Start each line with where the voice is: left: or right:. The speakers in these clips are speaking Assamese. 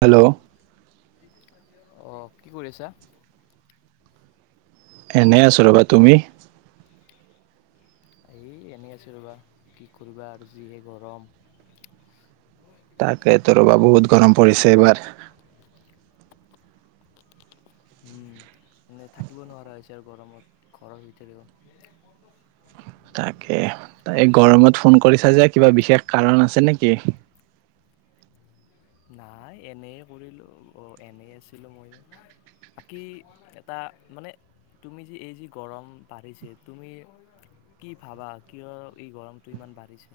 right: হেল্ল'।
left: অ', কি কৰি আছা?
right: এনেই আছো ৰ'বা তুমি?
left: এই এনেই আছো ৰ'বা কি কৰিবা আৰু যিহে গৰম।
right: তাকেতো ৰ'বা বহুত গৰম পৰিছে এইবাৰ।
left: মে থাকিব নোৱাৰা হৈছে আৰু গৰমত ঘৰৰ ভিতৰেও।
right: তাকে তা এই গৰমত ফোন কৰিছা যে। কিবা বিশেষ কাৰণ আছে নেকি?
left: নাই এনে কৰিলো অ', এনেই আছিলো ময়ো বাকী এটা মানে তুমি যি এই যি গৰম বাঢ়িছে তুমি কি ভাবা কিয় এই গৰমটো ইমান বাঢ়িছে?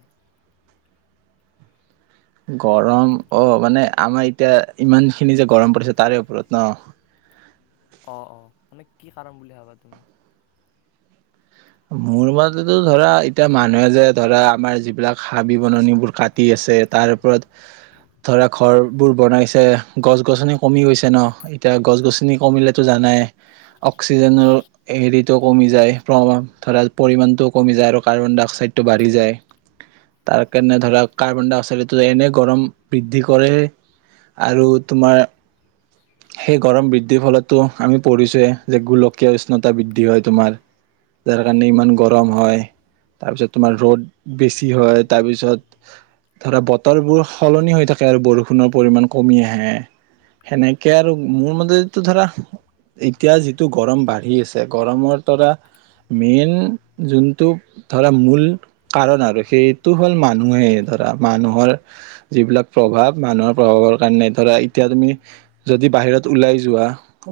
right: গৰম অ', মানে আমাৰ এতিয়া ইমানখিনি যে গৰম পৰিছে তাৰে ওপৰত ন'?
left: অ', অ', মানে কি কাৰণ বুলি ভাবা তুমি?
right: মোৰ মতেতো ধৰা এতিয়া মানুহে যে ধৰা আমাৰ যিবিলাক হাবি বননিবোৰ কাটি আছে তাৰ ওপৰত ধৰা ঘৰবোৰ বনাইছে গছ গছনি কমি গৈছে ন' এতিয়া গছ গছনি কমিলেতো জানাই অক্সিজেনৰ হেৰিটো কমি যায়। ধৰা পৰিমাণটোও কমি যায় আৰু কাৰ্বন ডাই অক্সাইডটো বাঢ়ি যায় তাৰ কাৰণে ধৰা কাৰ্বন ডাই অক্সাইডত এনে গৰম বৃদ্ধি কৰে আৰু তোমাৰ সেই গৰম বৃদ্ধিৰ ফলতো আমি পঢ়িছোঁৱে যে গোলকীয় উষ্ণতা বৃদ্ধি হয় তোমাৰ যাৰ কাৰণে ইমান গৰম হয় তাৰপিছত তোমাৰ ৰ'দ বেছি হয় তাৰপিছত ধৰা বতৰবোৰ সলনি হৈ থাকে আৰু বৰষুণৰ পৰিমাণ কমি আহে সেনেকে আৰু মোৰ মতে ধৰা এতিয়া যিটো গৰম বাঢ়ি আছে গৰমৰ তৰা মেইন যোনটো ধৰা মূল কাৰণ আৰু সেইটো হ'ল মানুহে ধৰা মানুহৰ যিবিলাক প্ৰভাৱ মানুহৰ প্ৰভাৱৰ কাৰণে ধৰা এতিয়া তুমি যদি বাহিৰত ওলাই যোৱা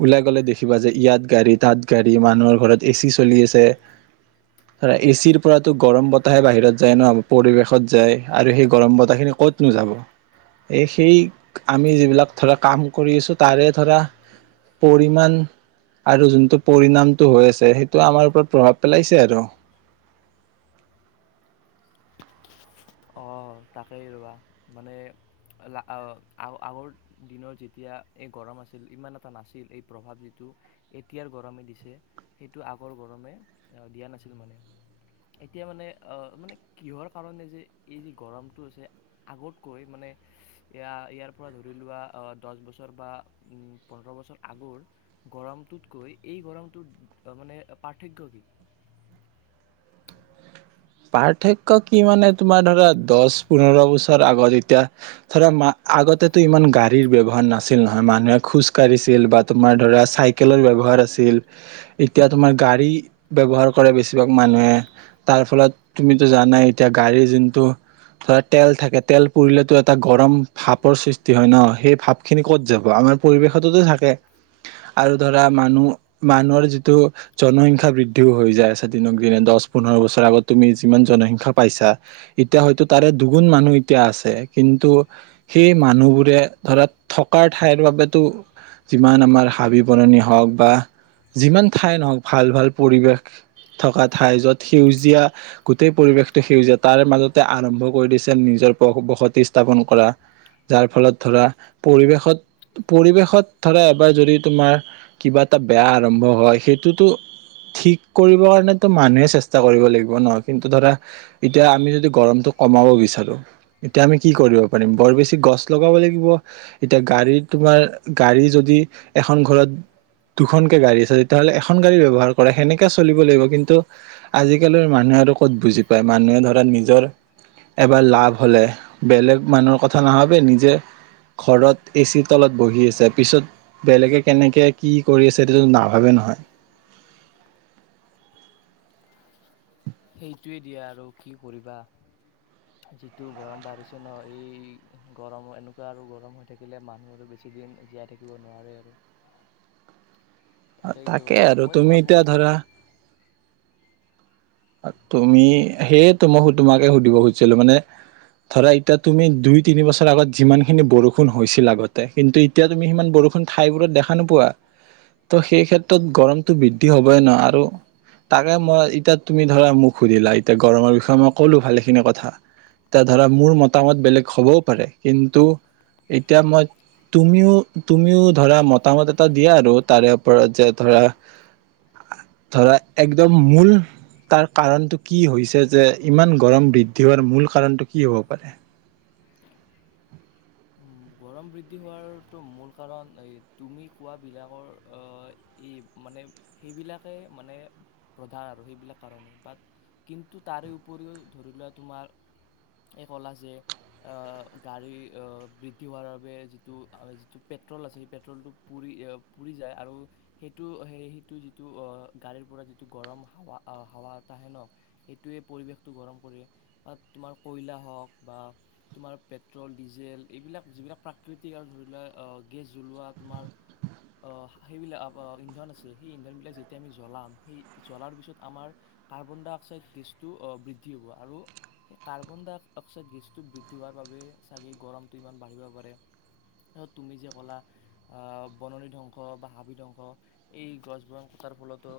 right: ওলাই গ'লে দেখিবা যে ইয়াত গাড়ী তাত গাড়ী মানুহৰ ঘৰত এ চি চলি আছে। ধৰা এচিৰ পৰাতো গৰম বতাহে বাহিৰত যায় ন' পৰিৱেশত যায় আৰু সেই গৰম বতাহ খিনি ক'ত নোযাব এই সেই আমি যিবিলাক ধৰা কাম কৰি আছো তাৰে ধৰা পৰিমানমান আৰু যোনটো পৰিণামটো হৈ আছে সেইটো আমাৰ ওপৰত প্ৰভাৱ পেলাইছে আৰু।
left: অ', তাকেই ৰ'বা মানে আগৰ দিনৰ যেতিয়া এই গৰম আছিল ইমান এটা নাছিল এই প্ৰভাৱ যিটো এতিয়াৰ গৰমে দিছে সেইটো আগৰ গৰমে দিয়া নাছিল মানে এতিয়া মানে মানে কিহৰ কাৰণে যে এই যি গৰমটো আছে আগতকৈ মানে এ ইয়াৰ পৰা ধৰি লোৱা দহ বছৰ বা পোন্ধৰ বছৰ আগৰ গৰমটোতকৈ এই গৰমটোত মানে পাৰ্থক্য কি?
right: পাৰ্থক্য কি মানে তোমাৰ ধৰা দছ পোন্ধৰ বছৰ আগত এতিয়া ধৰা আগতেতো ইমান গাড়ীৰ ব্যৱহাৰ নাছিল নহয় মানুহে খোজ কাঢ়িছিল বা তোমাৰ ধৰা চাইকেলৰ ব্যৱহাৰ আছিল এতিয়া তোমাৰ গাড়ী ব্যৱহাৰ কৰে বেছিভাগ মানুহে তাৰ ফলত তুমিটো জানাই এতিয়া গাড়ীৰ যোনটো ধৰা তেল থাকে তেল পৰিুলেতো এটা গৰম ভাপৰ সৃষ্টি হয় ন সেই ভাপ খিনি কত যাব আমাৰ পৰিৱেশততো থাকে আৰু ধৰা মানুহ মানুহৰ যিটো জনসংখ্যা বৃদ্ধিও হৈ যায় আছে দিনক দিনে দছ পোন্ধৰ বছৰ আগত তুমি যিমান জনসংখ্যা পাইছা এতিয়া হয়তো তাৰে দুগুণ মানুহ এতিয়া আছে কিন্তু সেই মানুহবোৰে ধৰা থকাৰ ঠাইৰ বাবেতো যিমান আমাৰ হাবি- বননি হওঁক বা যিমান ঠাই নহওক ভাল ভাল পৰিৱেশ থকা ঠাই য'ত সেউজীয়া গোটেই পৰিৱেশটো সেউজীয়া তাৰ মাজতে আৰম্ভ কৰি দিছে নিজৰ বসতি স্থাপন কৰা যাৰ ফলত ধৰা পৰিৱেশত পৰিৱেশত ধৰা এবাৰ যদি তোমাৰ কিবা এটা বেয়া আৰম্ভ হয় সেইটোতো ঠিক কৰিব কাৰণো মানুহে চেষ্টা কৰিব লাগিব। ন' কিন্তু ধৰা এতিয়া আমি যদি গৰমটো কমাব বিচাৰো এতিয়া আমি কি কৰিব পাৰিম বৰ বেছি গছ লগাব লাগিব এতিয়া গাড়ী তোমাৰ গাড়ী যদি এখন ঘৰত দুখনকে গাড়ী আছে তেতিয়াহ'লে এখন গাড়ী ব্যৱহাৰ কৰে সেনেকাে চলিব লাগিব কিন্তু আজিকালি মানুহ আৰু ক'ত বুজি পায় মানুহে ধৰা নিজ নিজৰ এবাৰ লাভ হ'লে বেলেগ মানুহৰ কথা নাভাবে নিজে ঘৰত এচিৰ তলত বহি আছে পিছত বেলেগে কেনেকে কি কৰি আছে সেইটো নাভাবে নহয়।
left: সেইটোৱে দিয়া আৰু কি কৰিবা যিটো গৰম বাঢ়িছে ন' এই গৰম এনেকুৱা আৰু গৰম হৈ থাকিলে মানুহ আৰু বেছিদিন জীয়াই থাকিব নোৱাৰে আৰু। তাকেইতো
right: তাকে আৰু
left: মই
right: তুমি
left: ভাবোঁ
right: এতিয়া
left: যে
right: ধৰা তুমি সেইয়েতো মই তোমাকে সুধিব খুজিছিলো মানে ধৰা এতিয়া তুমি দুই তিনি বছৰ আগত যিমান খিনি বৰষুণ হৈছিল আগতে কিন্তু এতিয়া তুমি সিমান বৰষুণ ঠাইবোৰত দেখা নোপোৱা ত' সেই ক্ষেত্ৰত গৰমতটো বৃদ্ধি হ'বই ন' আৰু তাকে মই এতিয়া তুমি ধৰা মোক সুধিলা এতিয়া গৰমৰ বিষয়ে মই ক'লো ভালেখিনি কথা এতিয়া ধৰা মোৰ মতামত বেলেগ হ'বও পাৰে কিন্তু এতিয়া মই তুমিও তুমিও ধৰা মতামত এটা দিয়া আৰু তাৰে ওপৰত যে ধৰা ধৰা একদম মূল তাৰ কাৰণটো কি হৈছে যে ইমান গৰম বৃদ্ধি হোৱাৰ মূল কাৰণটো কি হ'ব পাৰে।
left: গৰম বৃদ্ধি হোৱাৰটো মূল কাৰণ এই তুমি কোৱাবিলাকৰ এই মানে সেইবিলাকে মানে প্ৰধান আৰু সেইবিলাক কাৰণে বাট কিন্তু তাৰে উপৰিও ধৰি লোৱা তোমাৰ এই ক'লা যে গাড়ীৰ বৃদ্ধি উতিওৱাৰ বাবে যিটো যিটো পেট্ৰল আছে সেই পেট্ৰলটো পুৰি পুৰি যায় আৰু সেইটো সেই সেইটো যিটো গাড়ীৰ পৰা যিটো গৰম হাৱা হাৱা এটাহে ন' সেইটোৱে পৰিৱেশটো গৰম কৰে বা তোমাৰ কয়লা হওঁক বা তোমাৰ পেট্ৰ'ল ডিজেল এইবিলাক যিবিলাক প্ৰাকৃতিক আৰু ধৰি লোৱা গেছ জ্বলোৱা তোমাৰ সেইবিলাক ইন্ধন আছে সেই ইন্ধনবিলাক যেতিয়া আমি জ্বলাম সেই জ্বলাৰ পিছত আমাৰ কাৰ্বন ডাই অক্সাইড গেছটো বৃদ্ধি হ'ব আৰু সেই কাৰ্বন ডাই অক্সাইড গেছটো বৃদ্ধি হোৱাৰ বাবে চাগে গৰমটো ইমান তুমি ক'লা বননি ধ্বংস বা হাবি ধ্বংস এই গছ বন কাৰ ফলতো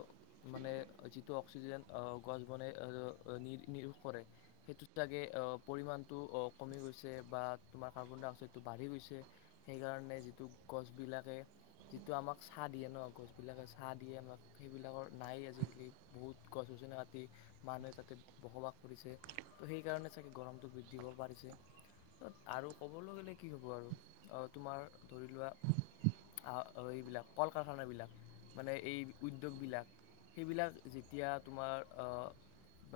left: মানে যিটো অক্সিজেন গছ বনাইোগ কৰে সেইটো চাগে পৰিমাণটো কমি গৈ বা ত কাৰ্বন নেই নাল মানুহে তা বসবাস কৰি সেইণ গৰ বৃদ্ধি প' কি হ'ব আৰু তোমাৰ ধৰি লোৱা এইবিলাক কল কাৰখানাবিলাক মানে এই উদ্যোগবিলাক সেইবিলাক যেতিয়া তোমাৰ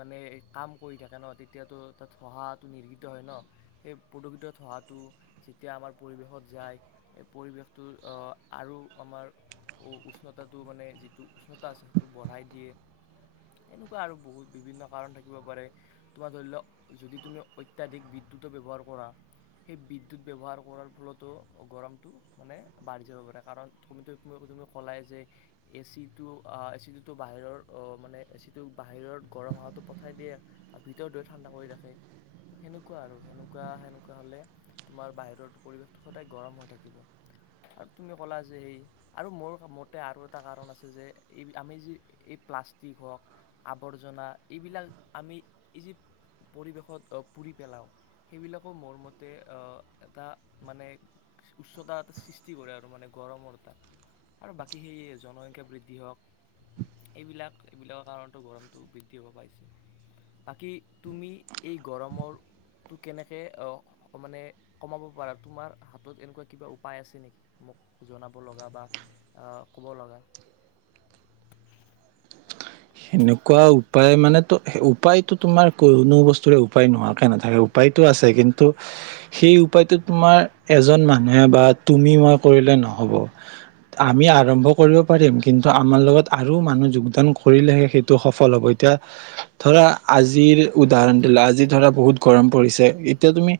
left: মানে কাম কৰি থাকে ন তেতিয়াতো তাত হহাটো নিৰ্গিত হয় ন সেই পদোগৃত হহাটো যেতিয়া আমাৰ পৰিৱেশত যায় পৰিৱেশটো আৰু আমাৰ উষ্ণতাটো মানে যিটো উষ্ণতা আছে সেইটো বঢ়াই দিয়ে এনেকুৱা আৰু বহুত বিভিন্ন কাৰণ থাকিব পাৰে তোমাৰ ধৰি লওক যদি তুমি অত্যাধিক বিদ্য়ুতো ব্যৱহাৰ কৰা সেইু বিদ্যুৎ ব্যৱহাৰ কৰাৰ ফলতো গৰমটো মানে বাঢ়ি যাব পাৰে কাৰণ কমি তুমি ক'লাই যে এচিটো এচিটোতো বাহিৰৰ মানে এ চিটো বাহিৰৰ গৰম হহাটো পঠাই দিয়ে আৰু ভিতৰ দৰে ঠাণ্ডা কৰি ৰাখে সেনেকুৱা আৰু সেনেকুৱা সেনেকুৱা হ'লে তোমাৰ বাহিৰৰ পৰিৱেশটো সদায় গৰম হৈ থাকিব আৰু তুমি ক'লা যে সেই আৰু মোৰ মতে আৰু এটা কাৰণ আছে যে এই আমি যি এই প্লাষ্টিক হওক আৱৰ্জনা এইবিলাক আমি এই যি পৰিৱেশত পুৰি পেলাওঁ সেইবিলাকো মোৰ মতে এটা মানে উচ্চতা এটা সৃষ্টি কৰে আৰু মানে গৰমৰ তটা আৰু বাকী সেই জনসংখ্যা বৃদ্ধি হওক এইবিলাক এইবিলাকৰ কাৰণতো গৰমটো বৃদ্ধি হ'ব পাইছে বাকী তুমি এই গৰমৰটো কেনেকৈ মানে কমাব পাৰা তোমাৰ হাতত এনেকুৱা কিবা উপায় আছে নেকি মোক জনাব লগা বা ক'ব লগা
right: সেনেকুৱা উপায় মানেো উপায়তো তোমাৰ কোনো বস্তুৰে উপায় নোহোৱাকে নাথাকে উপায়তো আছে কিন্তু সেই উপায়টো তোমাৰ এজন মানুহে বা তুমি মই কৰিলে নহব আমি আৰম্ভ কৰিব পাৰিম কিন্তু আমাৰ লগত আৰু মানুহ যোগদান কৰিলেহে সেইটো সফল হ'ব এতিয়া ধৰা আজিৰ উদাহৰণ দিলা আজি ধৰা বহুত গৰম পৰিছে এতিয়া তুমি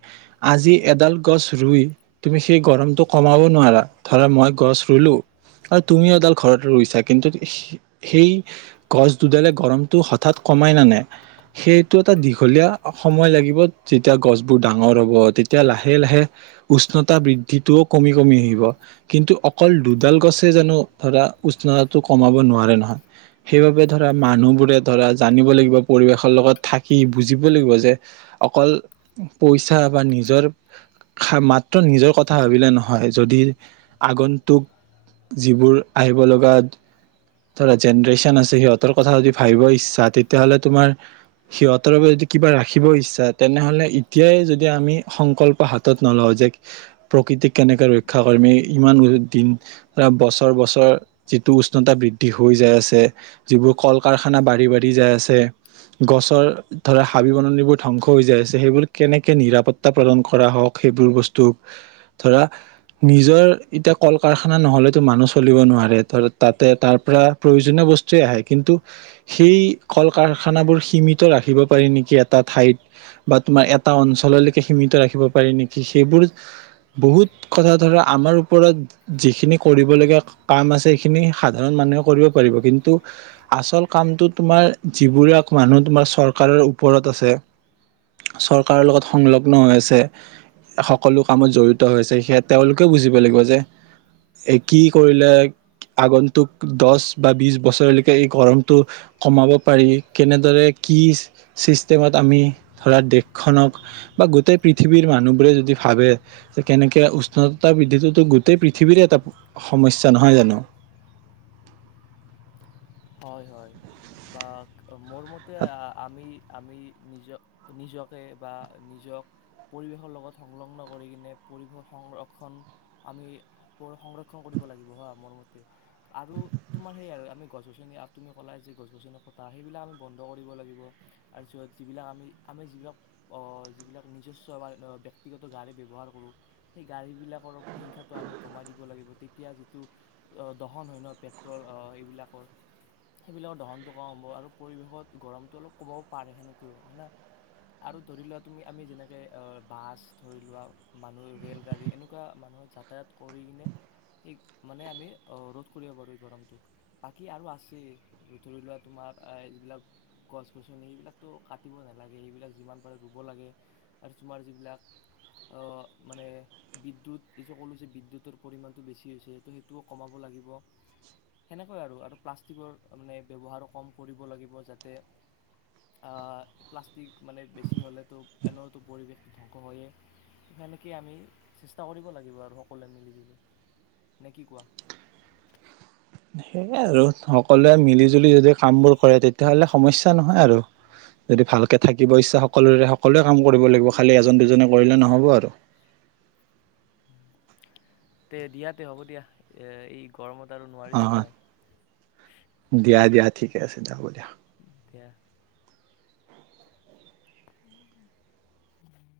right: আজি এডাল গছ ৰুই তুমি সেই গৰমটো কমাব নোৱাৰা ধৰা মই গছ ৰুলো আৰু তুমিও এডাল ঘৰত ৰুইছা কিন্তু সেই গছ দুডালে গৰমটো হঠাৎ কমাই নানে সেইটো এটা দীঘলীয়া সময় লাগিব যেতিয়া গছবোৰ ডাঙৰ হ'ব তেতিয়া লাহে লাহে উষ্ণতা বৃদ্ধিটোও কমি কমি আহিব কিন্তু অকল দুডাল গছে জানো ধৰা উষ্ণতাটো কমাব নোৱাৰে নহয় সেইবাবে ধৰা মানুহবোৰে ধৰা জানিব লাগিব, পৰিৱেশৰ লগত থাকি বুজিব লাগিব যে অকল পইচা বা নিজৰ [unintelligible] মাত্ৰ নিজৰ কথা ভাবিলে নহয় যদি আগন্তুক যিবোৰ আহিব লগা ধৰা জেনৰেচন [unintelligible] আছে সিহঁতৰ কথা যদি ভাবিব ইচ্ছা, তেতিয়াহ'লে তোমাৰ সিহঁতৰ বাবে যদি কিবা ৰাখিব ইচ্ছা, তেনেহ'লে এতিয়াই যদি আমি সংকল্প হাতত নলওঁ যে প্ৰকৃতিক কেনেকে ৰক্ষা কৰ্মী, ইমান [unintelligible] দিন বছৰ বছৰ যিটো উষ্ণতা বৃদ্ধি হৈ যায় আছে যিবোৰ কল-কাৰখানা বাঢ়ি বাঢ়ি যাই আছে, গছৰ ধৰা হাবি-বননিবোৰ ধ্বংস হৈ যাই আছে, সেইবোৰ কেনেকে নিৰাপত্তা প্ৰদান কৰা হওঁক সেইবোৰ বস্তুক, ধৰা নিজৰ এতিয়া কল-কাৰখানা নহ'লেতো মানুহ চলিব নোৱাৰে ধৰা তাতে তাৰ পৰা প্ৰয়োজনীয় বচ [unintelligible] আহে কিন্তু সেই কল কাৰখানাবোৰ সীমিত ৰাখিব পাৰি নেকি এটা ঠাইত বা তোমাৰ এটা অঞ্চললৈকে সীমিত ৰাখিব পাৰি নেকি সেইবোৰ বহুত কথা, ধৰা আমাৰ ওপৰত যিখিনি কৰিবলগীয়া কাম আছে, সেইখিনি সাধাৰণ মানুহে কৰিব পাৰিব কিন্তু আচল কামটো তোমাৰ যিবোৰে আকৌ মানুহ তোমাৰ চৰকাৰৰ ওপৰত আছে, চৰকাৰৰ লগত সংলগ্ন হৈ আছে, সকলো কামত জড়িত হৈ আছে, সেয়া তেওঁলোকেও বুজিব লাগিব যে এ কি কৰিলে আগন্তুক দছ বা বিছ বছ [unintelligible] এই গৰমটো কমাব পাৰি, কেনেদৰে কি চিষ্টেমত আমি ধৰা দেশখনক বা গোটেই পৃথিৱীৰ মানুহবোৰে যদি ভাবে! কেনেকে উষ্ণতা বৃদ্ধিটোতো গোটেই পৃথিৱীৰে এটা সমস্যা নহয় জানো?
left: হয় হয়, বা মোৰ মতে আমি-আমি নিজক, নিজকে বা নিজক পৰিৱেশৰ লগত সংলগ্ন কৰি কিনে পৰিৱেশৰ সংৰক্ষণ আমি সংৰক্ষণ কৰিব লাগিব হা মোৰ মতে আৰু তোমাৰ সেই আৰু আমি গছ-গছনি আৰু তুমি ক'লা যে গছ গছনি কটা সেইবিলাক আমি বন্ধ কৰিব লাগিব, আৰু য'ত যিবিলাক আমি-আমি যিবিলাক যিবিলাক নিজস্ব আমাৰ ব্যক্তিগত গাড়ী ব্যৱহাৰ কৰোঁ, সেই গাড়ীবিলাকৰ সংখ্যাটো আমি কমাই দিব লাগিব তেতিয়া যিটো দহন হয় ন' পেট্ৰল এইবিলাক সেইবিলাকৰ দহনটো কম হ'ব আৰু পৰিৱেশত গৰমটো অলপ কমাব পাৰে কিন্ত হয় না, আৰু ধৰি লোৱা তুমি আমি যেনেকে অ - বাছ ধৰি লোৱা মানুহ ৰেল গাড়ী এনেকুৱা মানুহে যাতায়াত কৰি কিনে মানে আমি অ - ৰোধ কৰিব পাৰোঁ, এই গৰমটোক। বাকী আৰু আছেই! ধৰি লোৱা তোমাৰ আই যিবিলাক গছ-গছনি সেইবিলাকতো কাটিব নেলাগেই, সেইবিলাক যিমান পাৰে ৰুব লাগে আৰু তোমাৰ যিবিলাক অ - মানে বিদ্যুৎ এই [unintelligible] ক'লোঁ যে বিদ্যুতৰ পৰিমাণটো বেছি হৈছে ত' হেইটোও কমাব লাগিব সেনেক হয় আৰু! আৰু প্লাষ্টিকৰ মানে ব্যৱহাৰো কম কৰিব লাগিব যাতে প্লাষ্টিক মানে বেছি হ'লেতো এনেওতো পৰিৱেশটো ধ্বংস হ'য়েই, সেনেকেই আমি চেষ্টা কৰিব লাগিব আৰু সকলোৱে মিলি-জুলি, নে কি কোৱা?
right: হেইয়াই আৰু সকলোৱে মিলি-জুলি যদি কাম বোৰ কৰে তেতিয়াহ'লে সমস্যা নহয় আৰু যদি ভালকে থাকিব ইচ্ছা সকলোৰে সকলোৱে কাম কৰিব লাগিব, খালি এজন দুজনে কৰিলে নহ'ব আৰু।
left: তে দিয়া তে হ'ব দিয়া! এ - এই গৰমত আৰু নোৱাৰিছোঁ
right: অ'-অ'
left: মই
right: দিয়া দিয়া। ঠিকে আছে দিয়া, হ'ব দিয়া।
left: এতিয়া [inaudible]